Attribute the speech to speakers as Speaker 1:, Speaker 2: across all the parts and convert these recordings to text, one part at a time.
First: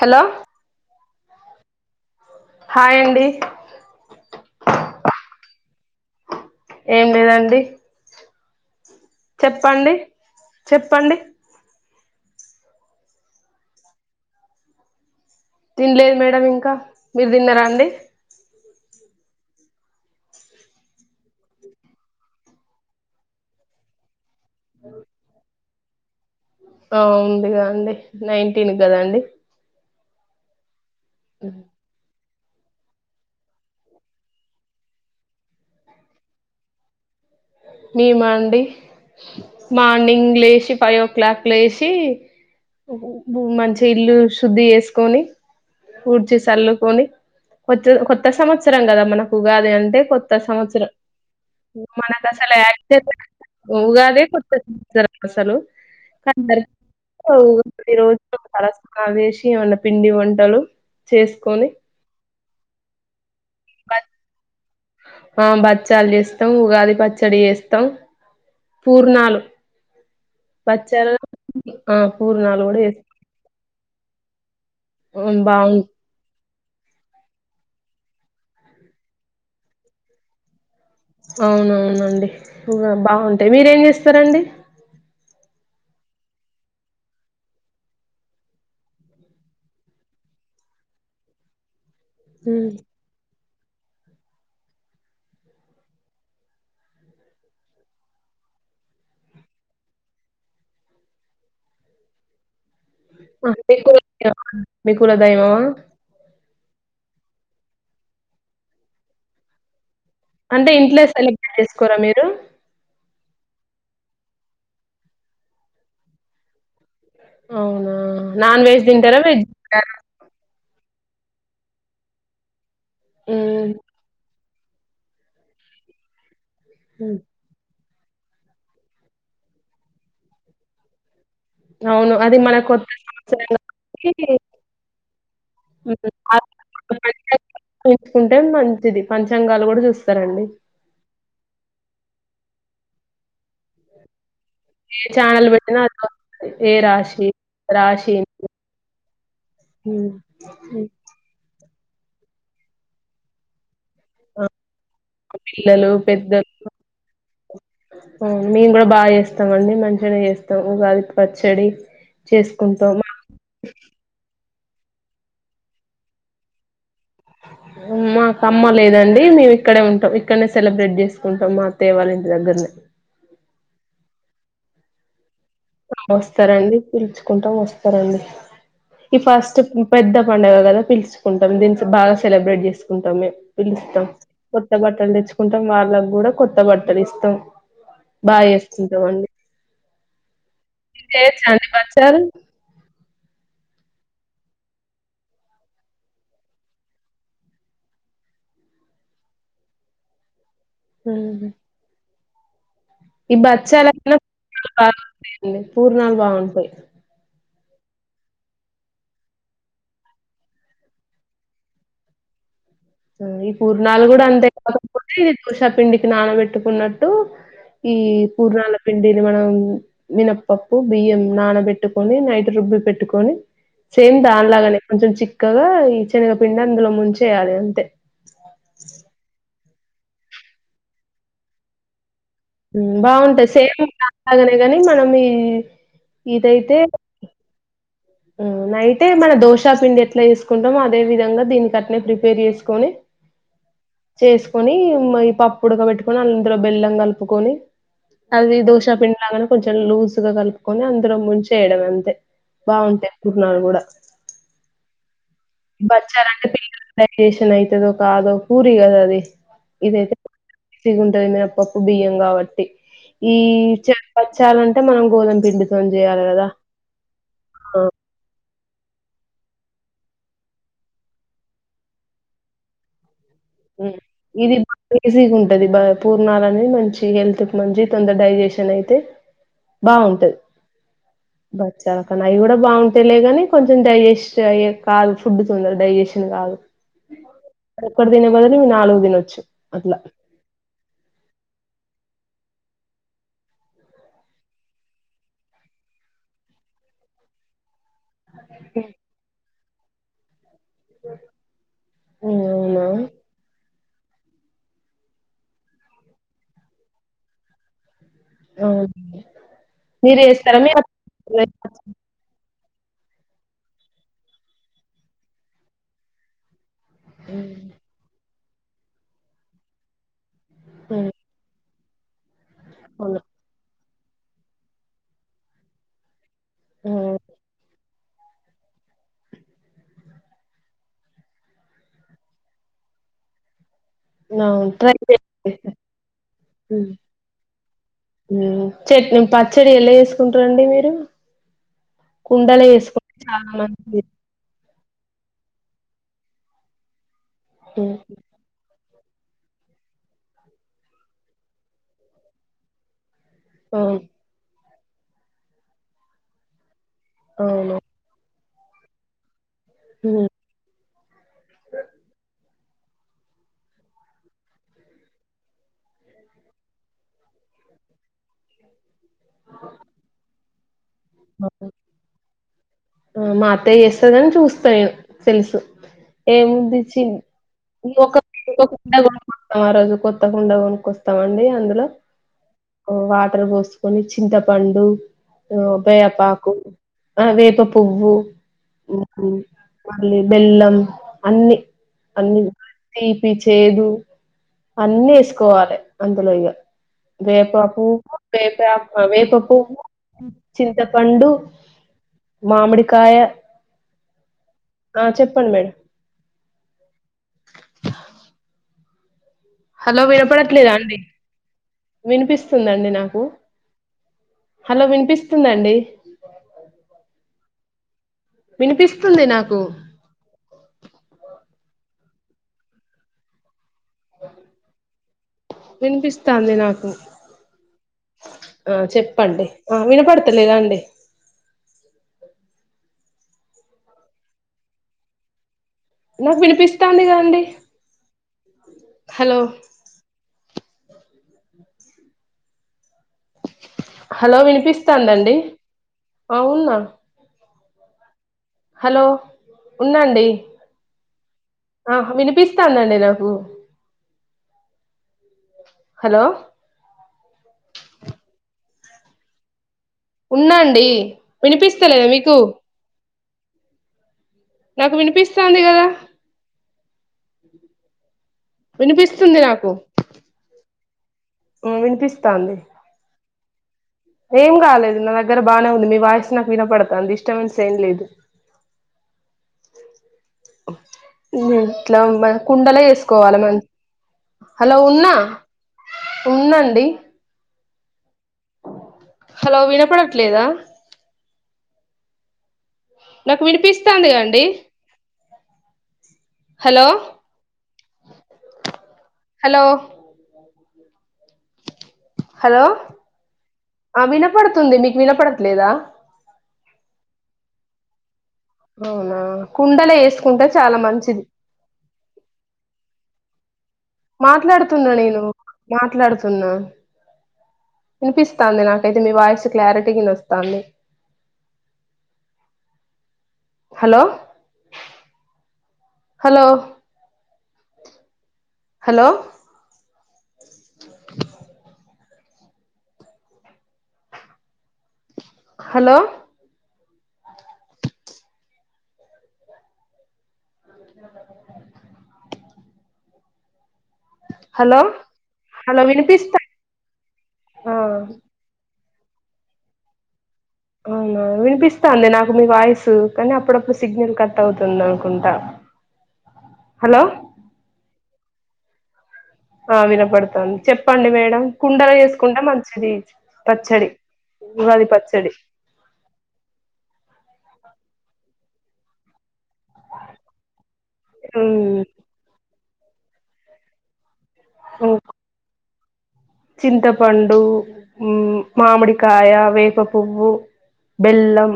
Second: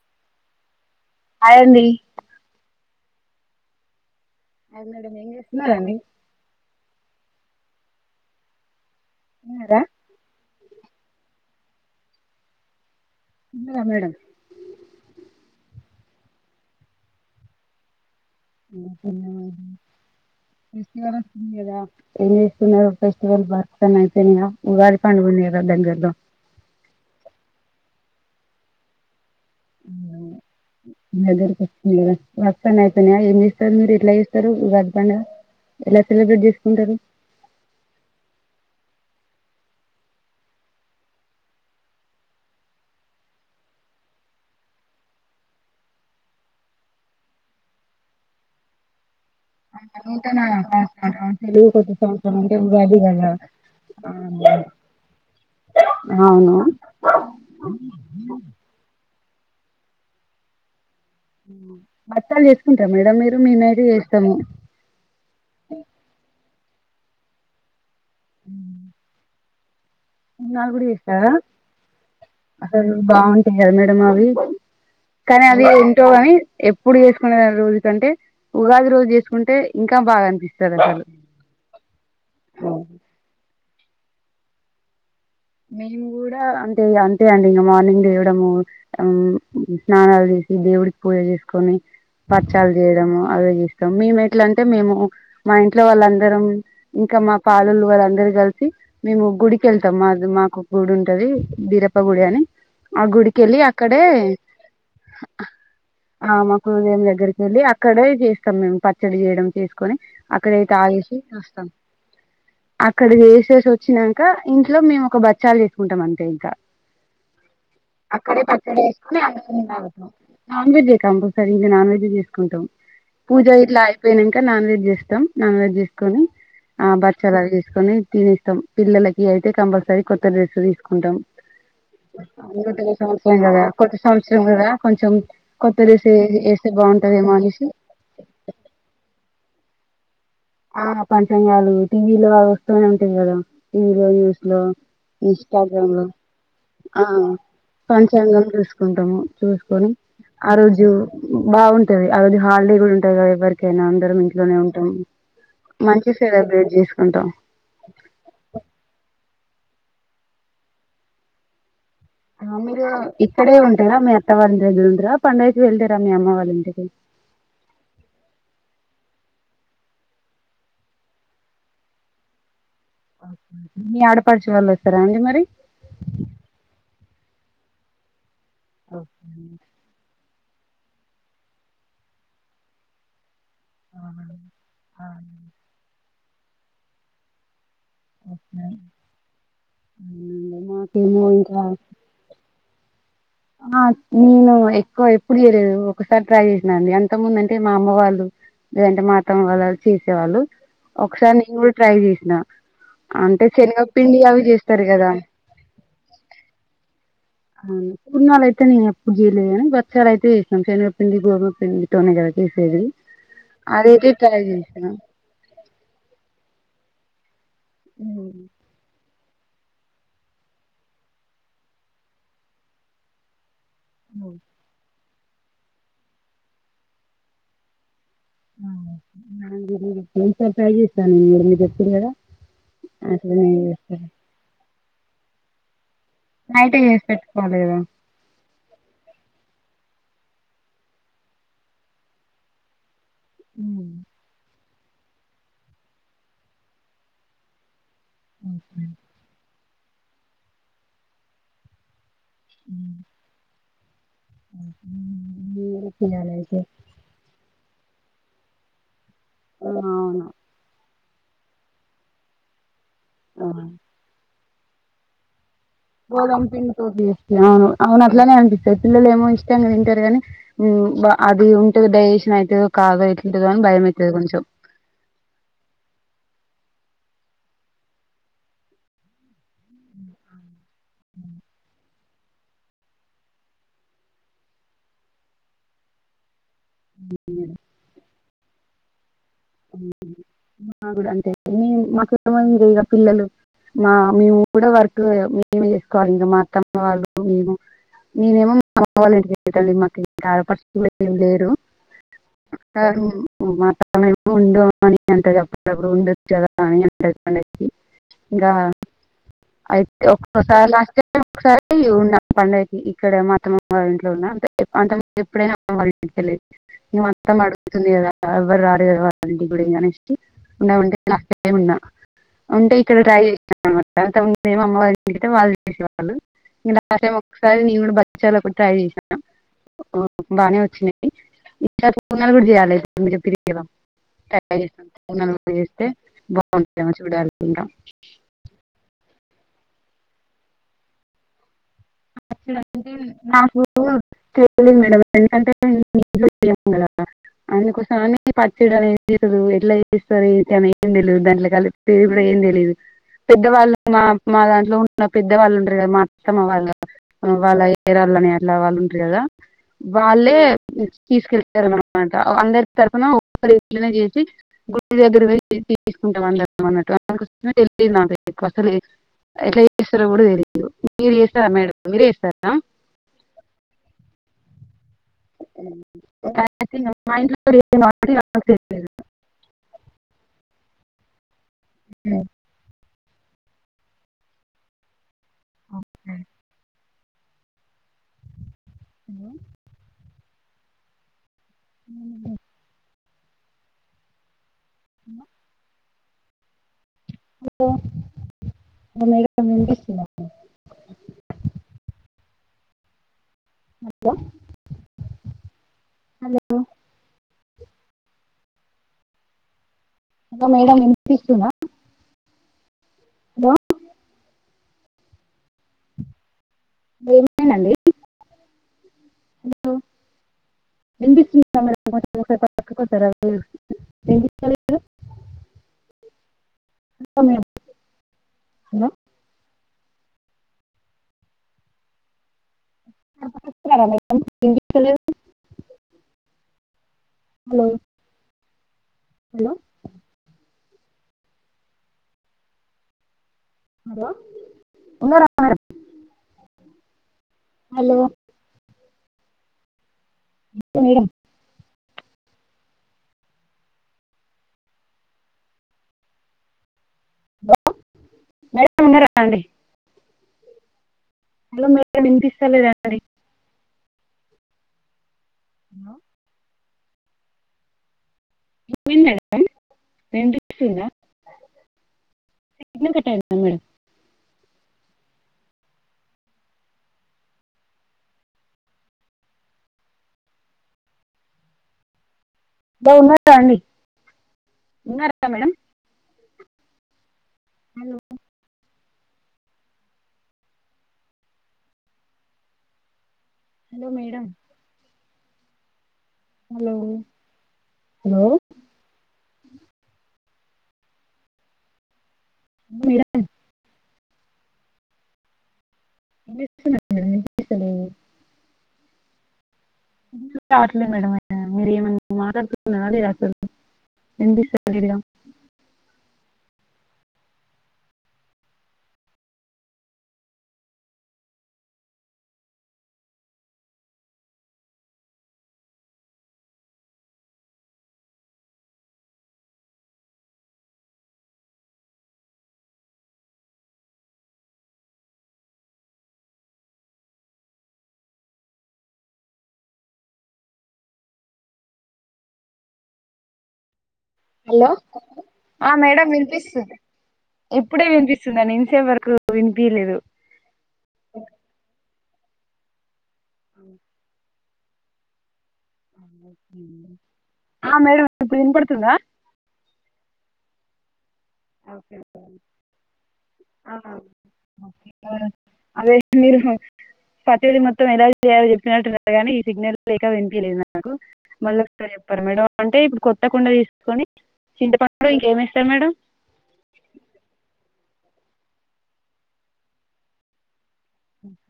Speaker 1: Hello
Speaker 2: hi అండి
Speaker 1: hi అండి
Speaker 2: hi madam ఏం చేస్తున్నారండి
Speaker 1: ఏం లేదండి
Speaker 2: తిన్నారా
Speaker 1: చెప్పండి చెప్పండి
Speaker 2: తిన్నారా మేడం
Speaker 1: తినలేదు మేడం ఇంకా మీరు తిన్నరా అండి
Speaker 2: ఉ తిన్నా ఫెస్టివల్ వస్తుంది కదా ఏమి చస్తున్నారు ఫెస్టివల్ పని తేన్నావ్ ఉగాది పండుగ ఉన్నది కదా దగ్గరలో
Speaker 1: ఆ ఉంది గా అండి నైన్టీన్ గదా అండి
Speaker 2: [unintelligible] ఏమి చేస్తారు మీరు ఎట్లా చేస్తారు ఉగాది పండగ ఎలా సెలబ్రేట్ చేసుకుంటారు
Speaker 1: మేమా అండి మార్నింగ్ లేచి ఫైవ్ ఓ క్లాక్ లేచి భూ మంచి ఇల్లు శుద్ధి చేసుకొని ఊడ్చి సల్లుకొని కొత్త కొత్త సంవత్సరం కదా మనం
Speaker 2: నూతన సంవత్సర తెలుగు కొత్త సంవత్సరం అంటే ఉగాది కద
Speaker 1: ఉ ఉగాదే కొత్త సంవత్సరం అసలు కానీ
Speaker 2: అవును
Speaker 1: [unintelligible] ఓ ఈ రోజు తల స్నానలు చేసి ఏమన్నా పిండి వంటలు చేసుకొని
Speaker 2: బచ్చలు చేసుకుంటార మేడం మీరు మేమైతే
Speaker 1: బ-
Speaker 2: చేస్తాము
Speaker 1: ఆ బచ్చాలు చేస్తాం ఉగాది పచ్చడి చేస్తాం పూర్ణాలు
Speaker 2: పూర్ణాలు కూడా
Speaker 1: బచ్చాలు
Speaker 2: చేస్తారా
Speaker 1: ఆ పూర్ణాలు కూడా
Speaker 2: అసలు బాగుంటాయి ఆహా మేడం అవి
Speaker 1: చేస్తాం
Speaker 2: కానీ అది
Speaker 1: బాగు
Speaker 2: ఏంటో అని ఎప్పుడు చేసుకునే రోజు కంటే ఉగాది రోజు చేసుకుంటే ఇంకా బాగా అనిపిస్
Speaker 1: అవునవునండి ఉగా బాగుంటాయి మీరేం చేస్తారండి
Speaker 2: మేము కూడా అంటే అంతే అండి ఇంగ మార్నింగ్ లేవడము మ్మ్ స్నానాలు చే ఇంటి దేవుడికి పూజలు చేసుకొని
Speaker 1: ఉమ్.
Speaker 2: పచ్చళ్ళు అవి వీ స్తాం మేము ఎట్లా అంటే మేము మా ఇంట్లో వాళ్ళందరం ఇంకా మా పాలొల్లు వాళ్ళందరు కలిసి మేము గుడికి వెళ్తాం మాది మాకు ఒక గుడి ఉంటది బీరప్ప గుడి అని ఆ గుడికెళ్ళి
Speaker 1: మీ కుల
Speaker 2: అక్కడే
Speaker 1: దైవమా? మీ కుల దైవమా
Speaker 2: ఆ మా కుల దేవుని దగ్గరికి కెళ్ళి అక్కడే చేస్తాం మేము పచ్చడి చేయడం చేసుకొని
Speaker 1: అంటే
Speaker 2: అక్కడయితే
Speaker 1: ఇంట్లో
Speaker 2: ఆలేసి
Speaker 1: సెలబ్రేట్
Speaker 2: చేస్తాం
Speaker 1: చేసుకోరా మీరు
Speaker 2: అక్కడ వేసి చేసి వచ్చినాంకా ఇంట్లో మేము ఒక బచ్చాలు చేసుకుంటాం అంతే ఇంకా
Speaker 1: అవునా
Speaker 2: అక్కడ
Speaker 1: నాన్
Speaker 2: పక్కనే
Speaker 1: వెజ్
Speaker 2: ఏసీ
Speaker 1: తింటారా వెజ్ తింటారా
Speaker 2: [unintelligible] నాన్ వెజ్ కంపల్సరీ ఇంగ నాన్ వెజ్ ఏ చేసుకుంటాం పూజ
Speaker 1: ఉమ్,
Speaker 2: ఇట్లా అయిపోయిన త నాన్ వెజ్ చేస్తాం నాన్ వెజ్ చేసుకొని ఆ
Speaker 1: ఉమ్.
Speaker 2: బచ్చలు చేసుకొని తినేస్తాం పిల్లలకి అయితే కంపల్సరీ కొత్త డ్రెస్సులు తీసుకుంటాం
Speaker 1: అవును అది
Speaker 2: ఆ
Speaker 1: మన కొత్త
Speaker 2: నూతన సంవత్సరం కదా కొత్త
Speaker 1: కాబట్టి
Speaker 2: సంవత్సరం కదా కొంచెం కొత్తది ఏస్ ఏ ఎస్తే చ బాగుంటది ఏమో అనేసి
Speaker 1: తెచ్చుకుంటే మంచిది పంచాంగాలు కూడా చూస్
Speaker 2: ఆ పంచంగాలు టీ వీ లో వా వస్తూనే ఉంటాది కదా వీడియో న్యూస్ లో
Speaker 1: ఏ ఛానల్ బెట్టినా
Speaker 2: ఇన్స్టాగ్రామ్
Speaker 1: అదే
Speaker 2: లో
Speaker 1: వస్తది. ఏ
Speaker 2: ఆ
Speaker 1: రాశి రాశి
Speaker 2: పంచాంగం చూసుకుంటాము చూసుకొని
Speaker 1: హ్మ్.
Speaker 2: ఆ రోజు
Speaker 1: హ్మ్.
Speaker 2: బాగుంట టది [unintelligible] ఆ రోజు హాలిడే కూడా ఉంటది కదా ఎవరికైనా అందరం
Speaker 1: ఆ!
Speaker 2: ఇంట్లోనే ఉంటాం
Speaker 1: పిల్లలు
Speaker 2: మంచి
Speaker 1: పెద్దలు
Speaker 2: సెలబ్రేట్ చేసుకుంటాం
Speaker 1: మేము కూడా బాగా చేస్తా చేస్తాం అండి మంచిగానే చేస్తాం ఉగాది పచ్చడి
Speaker 2: మాములుగా
Speaker 1: చేసుకుంటాం. మా
Speaker 2: ఇక్కడే ఉంటారా మీ అత్తవాల్లి [unintelligible] ఉందుర పండగకి వెళ్తారా మీ అమ్మ వాళ్ళ ఇంటికి
Speaker 1: మాకు అమ్మ లేదండి మేము ఇక్కడే ఉంటాం ఇక్కడనే సెలబ్రేట్ చేసుకుంటాం మా అత్తయ్య వాళ్ళ ఇంటి దగ్గరనే
Speaker 2: మీ ఆడపడుచు వాళ్ళు వస్తారా అండి మరి
Speaker 1: వస్తారండి పిలుచుకుంటాం వస్తారండి ఈ ఫస్ట్ పెద్ద పండుగ కదా పిలుచుకుంటాం దీని బాగా సెలబ్రేట్ చేసుకుంటాము పిలుస్తాం కొత్త బట్టలు తెచ్చుకుంటాం వాళ్ళకి కూడా కొత్త బట్టలు ఇస్తాం బా చేసుకుంటమండి
Speaker 2: అవునండి,
Speaker 1: మీరు
Speaker 2: మాకేమో
Speaker 1: చేయొచ్చా
Speaker 2: ఇంకా
Speaker 1: బచల్
Speaker 2: ఆ నేను ఎక్కువ ఎప్పుడు చేయలేదు ఒకసారి ట్రై చేసినా అండి అంత ముందు అంటే మా అమ్మ వాళ్ళు లేదంటే మా అత్తమ్మ వాళ్ళు వచ్చి ఇచ్చేవాళ్ళు ఒకసారి నేను కూడా ట్రై చేసిన
Speaker 1: ఈ
Speaker 2: అంటే
Speaker 1: బచ్చాలన్నా
Speaker 2: శనగపిండి అవి
Speaker 1: పూర్ణాలు
Speaker 2: చేస్తారు కదా
Speaker 1: బాగుంటాయండి పూర్ణాలు బాగుంటాయి
Speaker 2: అవును పుట్నాలు అయితే నేను ఎప్పుడు చేయలేదు గాని బచ్చాలు అయితే చేస్తాం శనివప్పింది గోధుమ పిందిడితోనే కదా చేస్తా
Speaker 1: ఈ పూర్ణాలు కూడా అంతే
Speaker 2: చేసిన
Speaker 1: కాకపోతే దోషా పిండికి నానబెట్టుకున్నట్టు ఈ పూర్ణాల పిండి ఇది మనం మినప్పప్పు బియ్యం నానబెట్టుకొని నైట్ రుబ్బి పెట్టుకొని సేమ్ దానిలాగానే కొంచెం చిక్కగా ఈ శనగపిండి అందులో ముంచేయాలి అంతే
Speaker 2: [unintelligible]
Speaker 1: ఉమ్
Speaker 2: అట్లనే
Speaker 1: బాగుంటాయి సేమ్
Speaker 2: చేస్తా
Speaker 1: దానిలాగానే గాని మనం ఈ ఇదైతే
Speaker 2: నైటే చేసి పెట్టుకోలేదా
Speaker 1: ఉమ్ నైటె మన దోశ పిండి ఎట్ ఎట్లా వేసుకుంటామో అదే విధంగా దీనికట్నే ప్రిపేర్ చేసుకొని
Speaker 2: ఉమ్
Speaker 1: కొని మ్మ్ ఈ పప్పు ఉడక పెట్టుకొని అందులో బెల్లం కలుపుకొని అది దోశ పిండిలాగాను కొంచెం లూజ్ గా కలుపుకొని అందులో ముంచి వేయడమే అంతే బాగుంటాయి పుట్నాలు కూడా
Speaker 2: హ్మ్. నేను కూడా
Speaker 1: బచ్చాలు
Speaker 2: చేయాలి
Speaker 1: అంటే
Speaker 2: అయితే
Speaker 1: [unintelligible] తదో కాదో పూరిగద అది
Speaker 2: ఆ అవును
Speaker 1: గుంటది మినపప్పు బియ్యం కాబట్టి ఈ
Speaker 2: ఆ
Speaker 1: పచ్చాలంటే మనం గోధుమ పిండి
Speaker 2: గోదాం పిండి తోని
Speaker 1: ఆ!
Speaker 2: అవును అట్లనే అనిపిస్తది పిల్లలేమో ఇష్టంగా తింటారు గానీ ఉమ్ అది ఉంటది డైజేషన్ అవుతదో కాదో ఇ
Speaker 1: ఉమ్ ఇది బా ఈజీగా ఉంటది బా పూర్ణాల మంచి హెల్త్ కు మంచి తొందర డైజెషన్ అయితే బాగుంటది
Speaker 2: ఉమ్
Speaker 1: చాల అవి కూడా బాగుంటేలే కానీ కొంచెం డైజెస్ట్ అయ్యే కాదు ఫుడ్ తొందరగా డైజెషన్ కాదు ఒకటి తినే బదులు నాలుగు దినోచ్చు అట్లా
Speaker 2: మా గుడ అంతే మాకు ఏమంది ఇగ పిల్లలు మా మేము కూడా వర్క్ మేమే చేసుకోవాలి ఇంకా మా అత్తమ్మ వాళ్ళు మేము నేనేమో మా అమ్మ వల్ల ఇంటి దగ్గర [inaudible] ఏం లేరు [inaudible]
Speaker 1: అవునా
Speaker 2: అంతే కాకుండా ఉండిచేదా అని పండక్కి ఇంకా
Speaker 1: ఆవును
Speaker 2: అయితే ఒక్కసారి లాస్ట్ టైం ఒకసారి ఉన్నాం పండ కి ఇక్కడ మాఅత్తమ్మ వాళ్ళింట్లో ఉన్న అంటే ఎప్పుడైనా మా అత్తమ్మ వాళ్ళ ఇంటికే వెళ్ళేది ఇగ మా అత్తమ్మ అడుగుతుంది కదా ఎవ్వరు రారు ఎవరు రారు వాళ్ళ ఇంటికి అనేసి ఉంటే
Speaker 1: ఉమ్,
Speaker 2: లాస్ట్ టైమ్ ఉన్నా ఉంటే ఇక్కడ
Speaker 1: అవును
Speaker 2: ట్రై చేసా అనమ అమ్మవారి తడితే వాళ్ళు చేసేళ్ళు ఇంకా
Speaker 1: ఆ
Speaker 2: లాస్ట్ టైమ్ ఒకసారి నేన్ కూడా భక్షాలు ఒకటి ట్రై చేశాం ఉ బానే వచ్చినాయి ఈసారి సుగుండలు కూడా చేయాలె మీరు చెప్పేరు కదా
Speaker 1: అవును ట్రై
Speaker 2: తయరు
Speaker 1: చేయండి
Speaker 2: చేస్తే బాగుంటందో లేదో చూడాలింకా
Speaker 1: ఉమ్ చట్ పచ్చడి ఎలా చేసుకుంటారండి మీరు
Speaker 2: పచ్చడి
Speaker 1: కుండలో
Speaker 2: అంటే
Speaker 1: చేసుకుంటే చాలా
Speaker 2: మాకు
Speaker 1: మంచిది
Speaker 2: [unintelligible] ఎందుకంటే [unintelligible]
Speaker 1: ఉమ్,
Speaker 2: అందుకోసం అని పచ్చడి అనే ది ఎట్లా చేస్తారు అని ఏం తెలిదు దాంట్లో కలిపి కూడా ఏం తెలిదు పెద్దవాళ్ళు
Speaker 1: అవును
Speaker 2: మా దాంట్లో ఉన్న పెద్దవాళ్ళు ఉంటరు కదా మా అత్తమ్మ వాళ్ళు వాళ్ళ
Speaker 1: అవును
Speaker 2: ఏరాళ్ళని అట్లా వాళ్ళు ఉంటారు కదా
Speaker 1: ఉమ్,
Speaker 2: వాళ్ళే తీసుకెళ్తారన్నమాట అందరు తరపున ఒక్కరే పులిగం చేసి గుడి దగ్గర పోయి తీసుకుంటాం అన్నట్టు తెలీదు నాకు అస్సలు ఎట్ల చేస్తారో కూడా తెలీదు మీరు చేస్తారా
Speaker 1: అవును.
Speaker 2: మేడం మీరే చేస్తారా
Speaker 1: ఆ అత్తయ్య చేస్తది గని చూస్తా నేను తెలుసు ఏముందిచి
Speaker 2: మా ఇంట్లో లేదు కాబట్టి నాకు తెలియదు
Speaker 1: ఆ రోజు కొత్త కుండ కొనుక్కొస్తామండి అందులో ఊ వాటర్ పోసుకొని చింతపండు వేపాకు ఆ వేప పూ పువ్వు
Speaker 2: హలో
Speaker 1: మీ బెల్లం అన్ని అన్ని తీపి చేదు అన్నీ వేసుకోవాలె అందులో ఇక వేపాకు వేపా అ
Speaker 2: హలో మేడం
Speaker 1: వేపకు
Speaker 2: వినిపిస్తుందా
Speaker 1: చింతపండు మామిడికాయ
Speaker 2: గ
Speaker 1: ఆ చెప్పండి మేడం
Speaker 2: హలో
Speaker 1: హలో వినపడట్లేదా
Speaker 2: మేడం
Speaker 1: అండి
Speaker 2: వినిపిస్తుందా
Speaker 1: వినిపిస్ స్తుదండి నాకు
Speaker 2: హలో
Speaker 1: హలో వినిపిస్తుందండి
Speaker 2: ఏమైందండి
Speaker 1: వినిపిస్తుంది నాకు
Speaker 2: హలో విన్పిస్తుందా మేడమ్ [inaudible]
Speaker 1: విన్పిస్తాంది నాకు
Speaker 2: మేడం
Speaker 1: ఆ
Speaker 2: హలో
Speaker 1: చెప్పండి ఆ వినపడతలేదా అండి
Speaker 2: [unintelligible]
Speaker 1: నాకు వినిపిస్తాంది గద అండి
Speaker 2: హలో
Speaker 1: హలో హలో
Speaker 2: ఉన్నారా
Speaker 1: వినిపిస్తాందండి అవుంన
Speaker 2: హలో
Speaker 1: హలో ఉన్నాండి
Speaker 2: మేడం
Speaker 1: ఆ వినిపిస్తాందండి నాకు హలో
Speaker 2: హలో మేడం ఉన్నారండి
Speaker 1: ఉన్నాండి వినిపిస్తలేదా మీకు
Speaker 2: వినిపిస్తలేదా
Speaker 1: నాకు వినిపిస్త
Speaker 2: హలో ఏమైంది
Speaker 1: వినిపిస్తుంది నాకు
Speaker 2: మేడం వినిపిస్తుందా
Speaker 1: ఓ వినిపిస్తాంది
Speaker 2: అ మేడం [unintelligible]
Speaker 1: ఏం కాలేదు నా దగ్గర బాగానే ఉంది మీ వాయిస్ నాకు వినపడతాంది డిస్టబిన్స్ ఏం లేదు ఎట్లా బ కుండలే
Speaker 2: హలో ఉన్నారా
Speaker 1: వేసుకోవాలి మ
Speaker 2: అండి
Speaker 1: హలో ఉన్నా
Speaker 2: ఉన్నారా మేడం
Speaker 1: ఉందండి
Speaker 2: హలో
Speaker 1: హలో వినపడట్లేద నాకు
Speaker 2: హలో
Speaker 1: వినిపిస్తది
Speaker 2: మేడం
Speaker 1: కండి
Speaker 2: హలో
Speaker 1: హలో హలో ఆ వినపడుతుంది మీకు వినపడట్లేద
Speaker 2: [inaudible]
Speaker 1: అవునా కుండలో వేసుకుంటే చాలా
Speaker 2: రావట్లేదు మేడం
Speaker 1: మంచిది
Speaker 2: మీరు ఏమైన మాట్లాడుతునార లేదా అసలు
Speaker 1: మాట్లాడుతున్నా
Speaker 2: వినిపిస్తలేదుగా
Speaker 1: నేను మాట్లాడుతున్న వినిపిస్తంది నాకైతే మీ వాయిస్ క్లారిటీగ వినోస్తాంది hello hello hello hello
Speaker 2: hello
Speaker 1: hello
Speaker 2: madam
Speaker 1: వినిపిస్తా
Speaker 2: వినిపిస్తుంది
Speaker 1: ఆ
Speaker 2: ఇప్పుడే వినిపిస్తుంది కు వినిపయలేదు
Speaker 1: అవునా వినిపిస్తుంది నాకు మీ వాయిస్ కానీ అప్పుడప్పుడు సిగ్నల్ క ట్ అవుతుంది అనుకుంటా హలో
Speaker 2: ఆ మేడం ఇప్పుడు ఇనపడుతుందా
Speaker 1: ఆ వినపడుతుంది చెప్పండి మేడం కుండలో చేసుకుంటే మంచిది పచ్చడి ఉగాది పచ్చడి
Speaker 2: [unintelligible] అదేదో మీరు పచ్చడి మొత్తం ఎలా చేసేది చెప్పినట్టుగాని ఈ సిగ్నల్ లేక వినిపిలేదు నాకు మళ్ళీ
Speaker 1: మ్మ్
Speaker 2: ఒకసారి చెప్పార మేడం అంటే ఇప్పుడు కొత్తకుండా తీసుకొని చింతపండు ఇంకేమి ఎస్తారు మేడం
Speaker 1: చింతపండు మామిడికాయ వేపపువ్వు బెల్లం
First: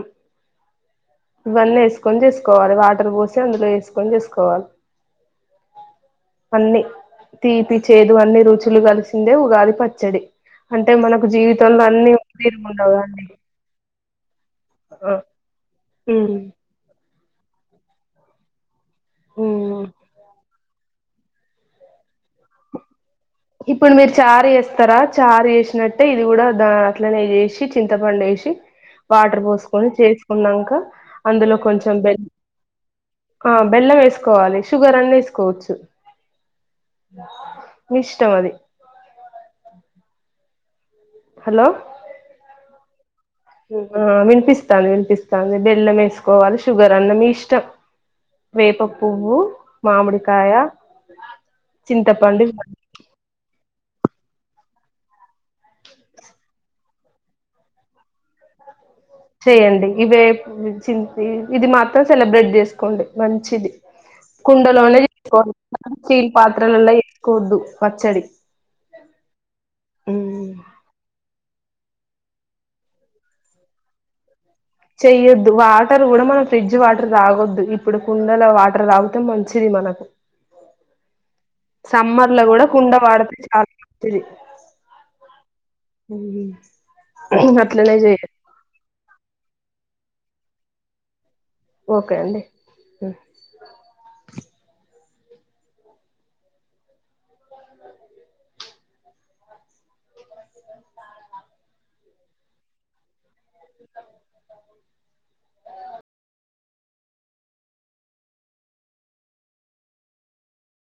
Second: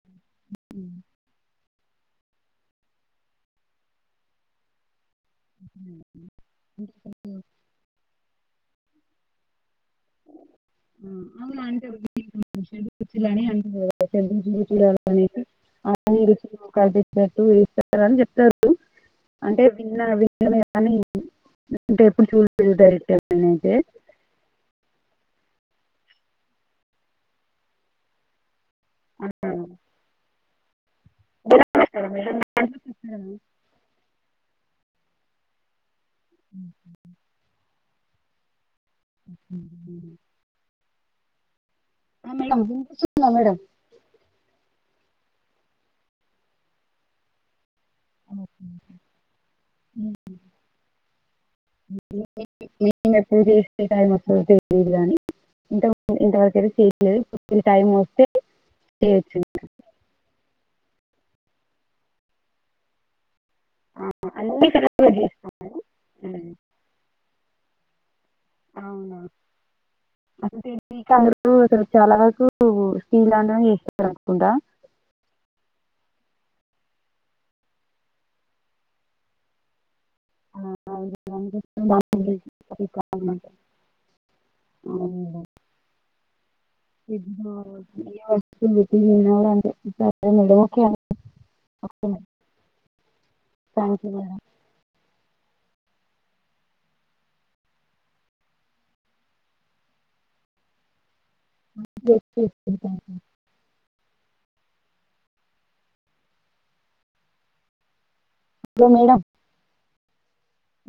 Speaker 1: ఇవన్నీ వేసుకొని చేసుకోవాలి వాటర్ పోసి అందులో వేసుకొని చేసుకోవాలి అన్ని తీపి చేదు అన్ని రుచులు కలిసిందే ఉగాది ప పచ్చడి అంటే మనకు
Speaker 2: అవునా
Speaker 1: జీవితంలో
Speaker 2: అంటే
Speaker 1: అన్ని తీరు [unintelligible]
Speaker 2: చూడాల అనే
Speaker 1: మ్మ్
Speaker 2: కల్పించినట్టు ఇస్తారు అని చెప్తారు అంటే
Speaker 1: మ్మ్
Speaker 2: విన్న విన్న కానీ అంటే ఎప్పుడు చూ [unintelligible]
Speaker 1: ఇప్పుడు మీరు చారి [unintelligible] చార్ చేసినట్టే ఇది కూడ దా అట్లనే చేేసి చింతపండు వేసి వాటర్ పోసుకొని చేసుకున్నాంక అందులో కొంచం బెల్
Speaker 2: మేడం
Speaker 1: ఆ బెల్లం వేసుకోవాలి షుగర్ అన్న వేసుకోవచ్చు మి ఇష్టం అది హలో
Speaker 2: హా మేడం
Speaker 1: అ విన్పిస్తాంది విన్పిస్తాంది బెల్లం వేసుకోవాలి షుగర్ అన్న మీ ఇష్టం వేప పువ్వు మామిడికాయ
Speaker 2: ప
Speaker 1: చింతపండు
Speaker 2: ట మ [inaudible] లేదు గాని ఇంత ఇంతవరకుయితే చేయలేదు టైం వస్తే చేయొచ్చు
Speaker 1: చెయండి ఇవే ఇది మాత్రం సెలబ్రేట్ చేస్కోండి మంచి చిది
Speaker 2: ఆ, అన్ని
Speaker 1: కుండలోనే
Speaker 2: కరెక్ట్గా
Speaker 1: చేసుకోవాలి స్టీల్
Speaker 2: చేస్తాను
Speaker 1: పాత్రలలో చేసుకోవద్దు పచ్చడి
Speaker 2: అవున అంటె [unintelligible] అసలు చాల వరకు స్టీల్ దాంట్లోనే చేస్తారనుకుంటా
Speaker 1: చెయ్యొద్దు వాటర్ కూడామన ఫ్రిడ్జ్ వాటర్ తాగొద్దు ఇప్పుడు కుండల వాటర్ తాగితే మంచిది మనకు
Speaker 2: ఆ అవును
Speaker 1: సమ్మర్లో కూడాకుండ వాడితే
Speaker 2: థ్యాంక్
Speaker 1: చాల మంచిది అట్లనే జేయ్
Speaker 2: [inaudible] ఓకె మరి
Speaker 1: ఓకే అండి ఉ
Speaker 2: thank you madam [inaudible] hello madam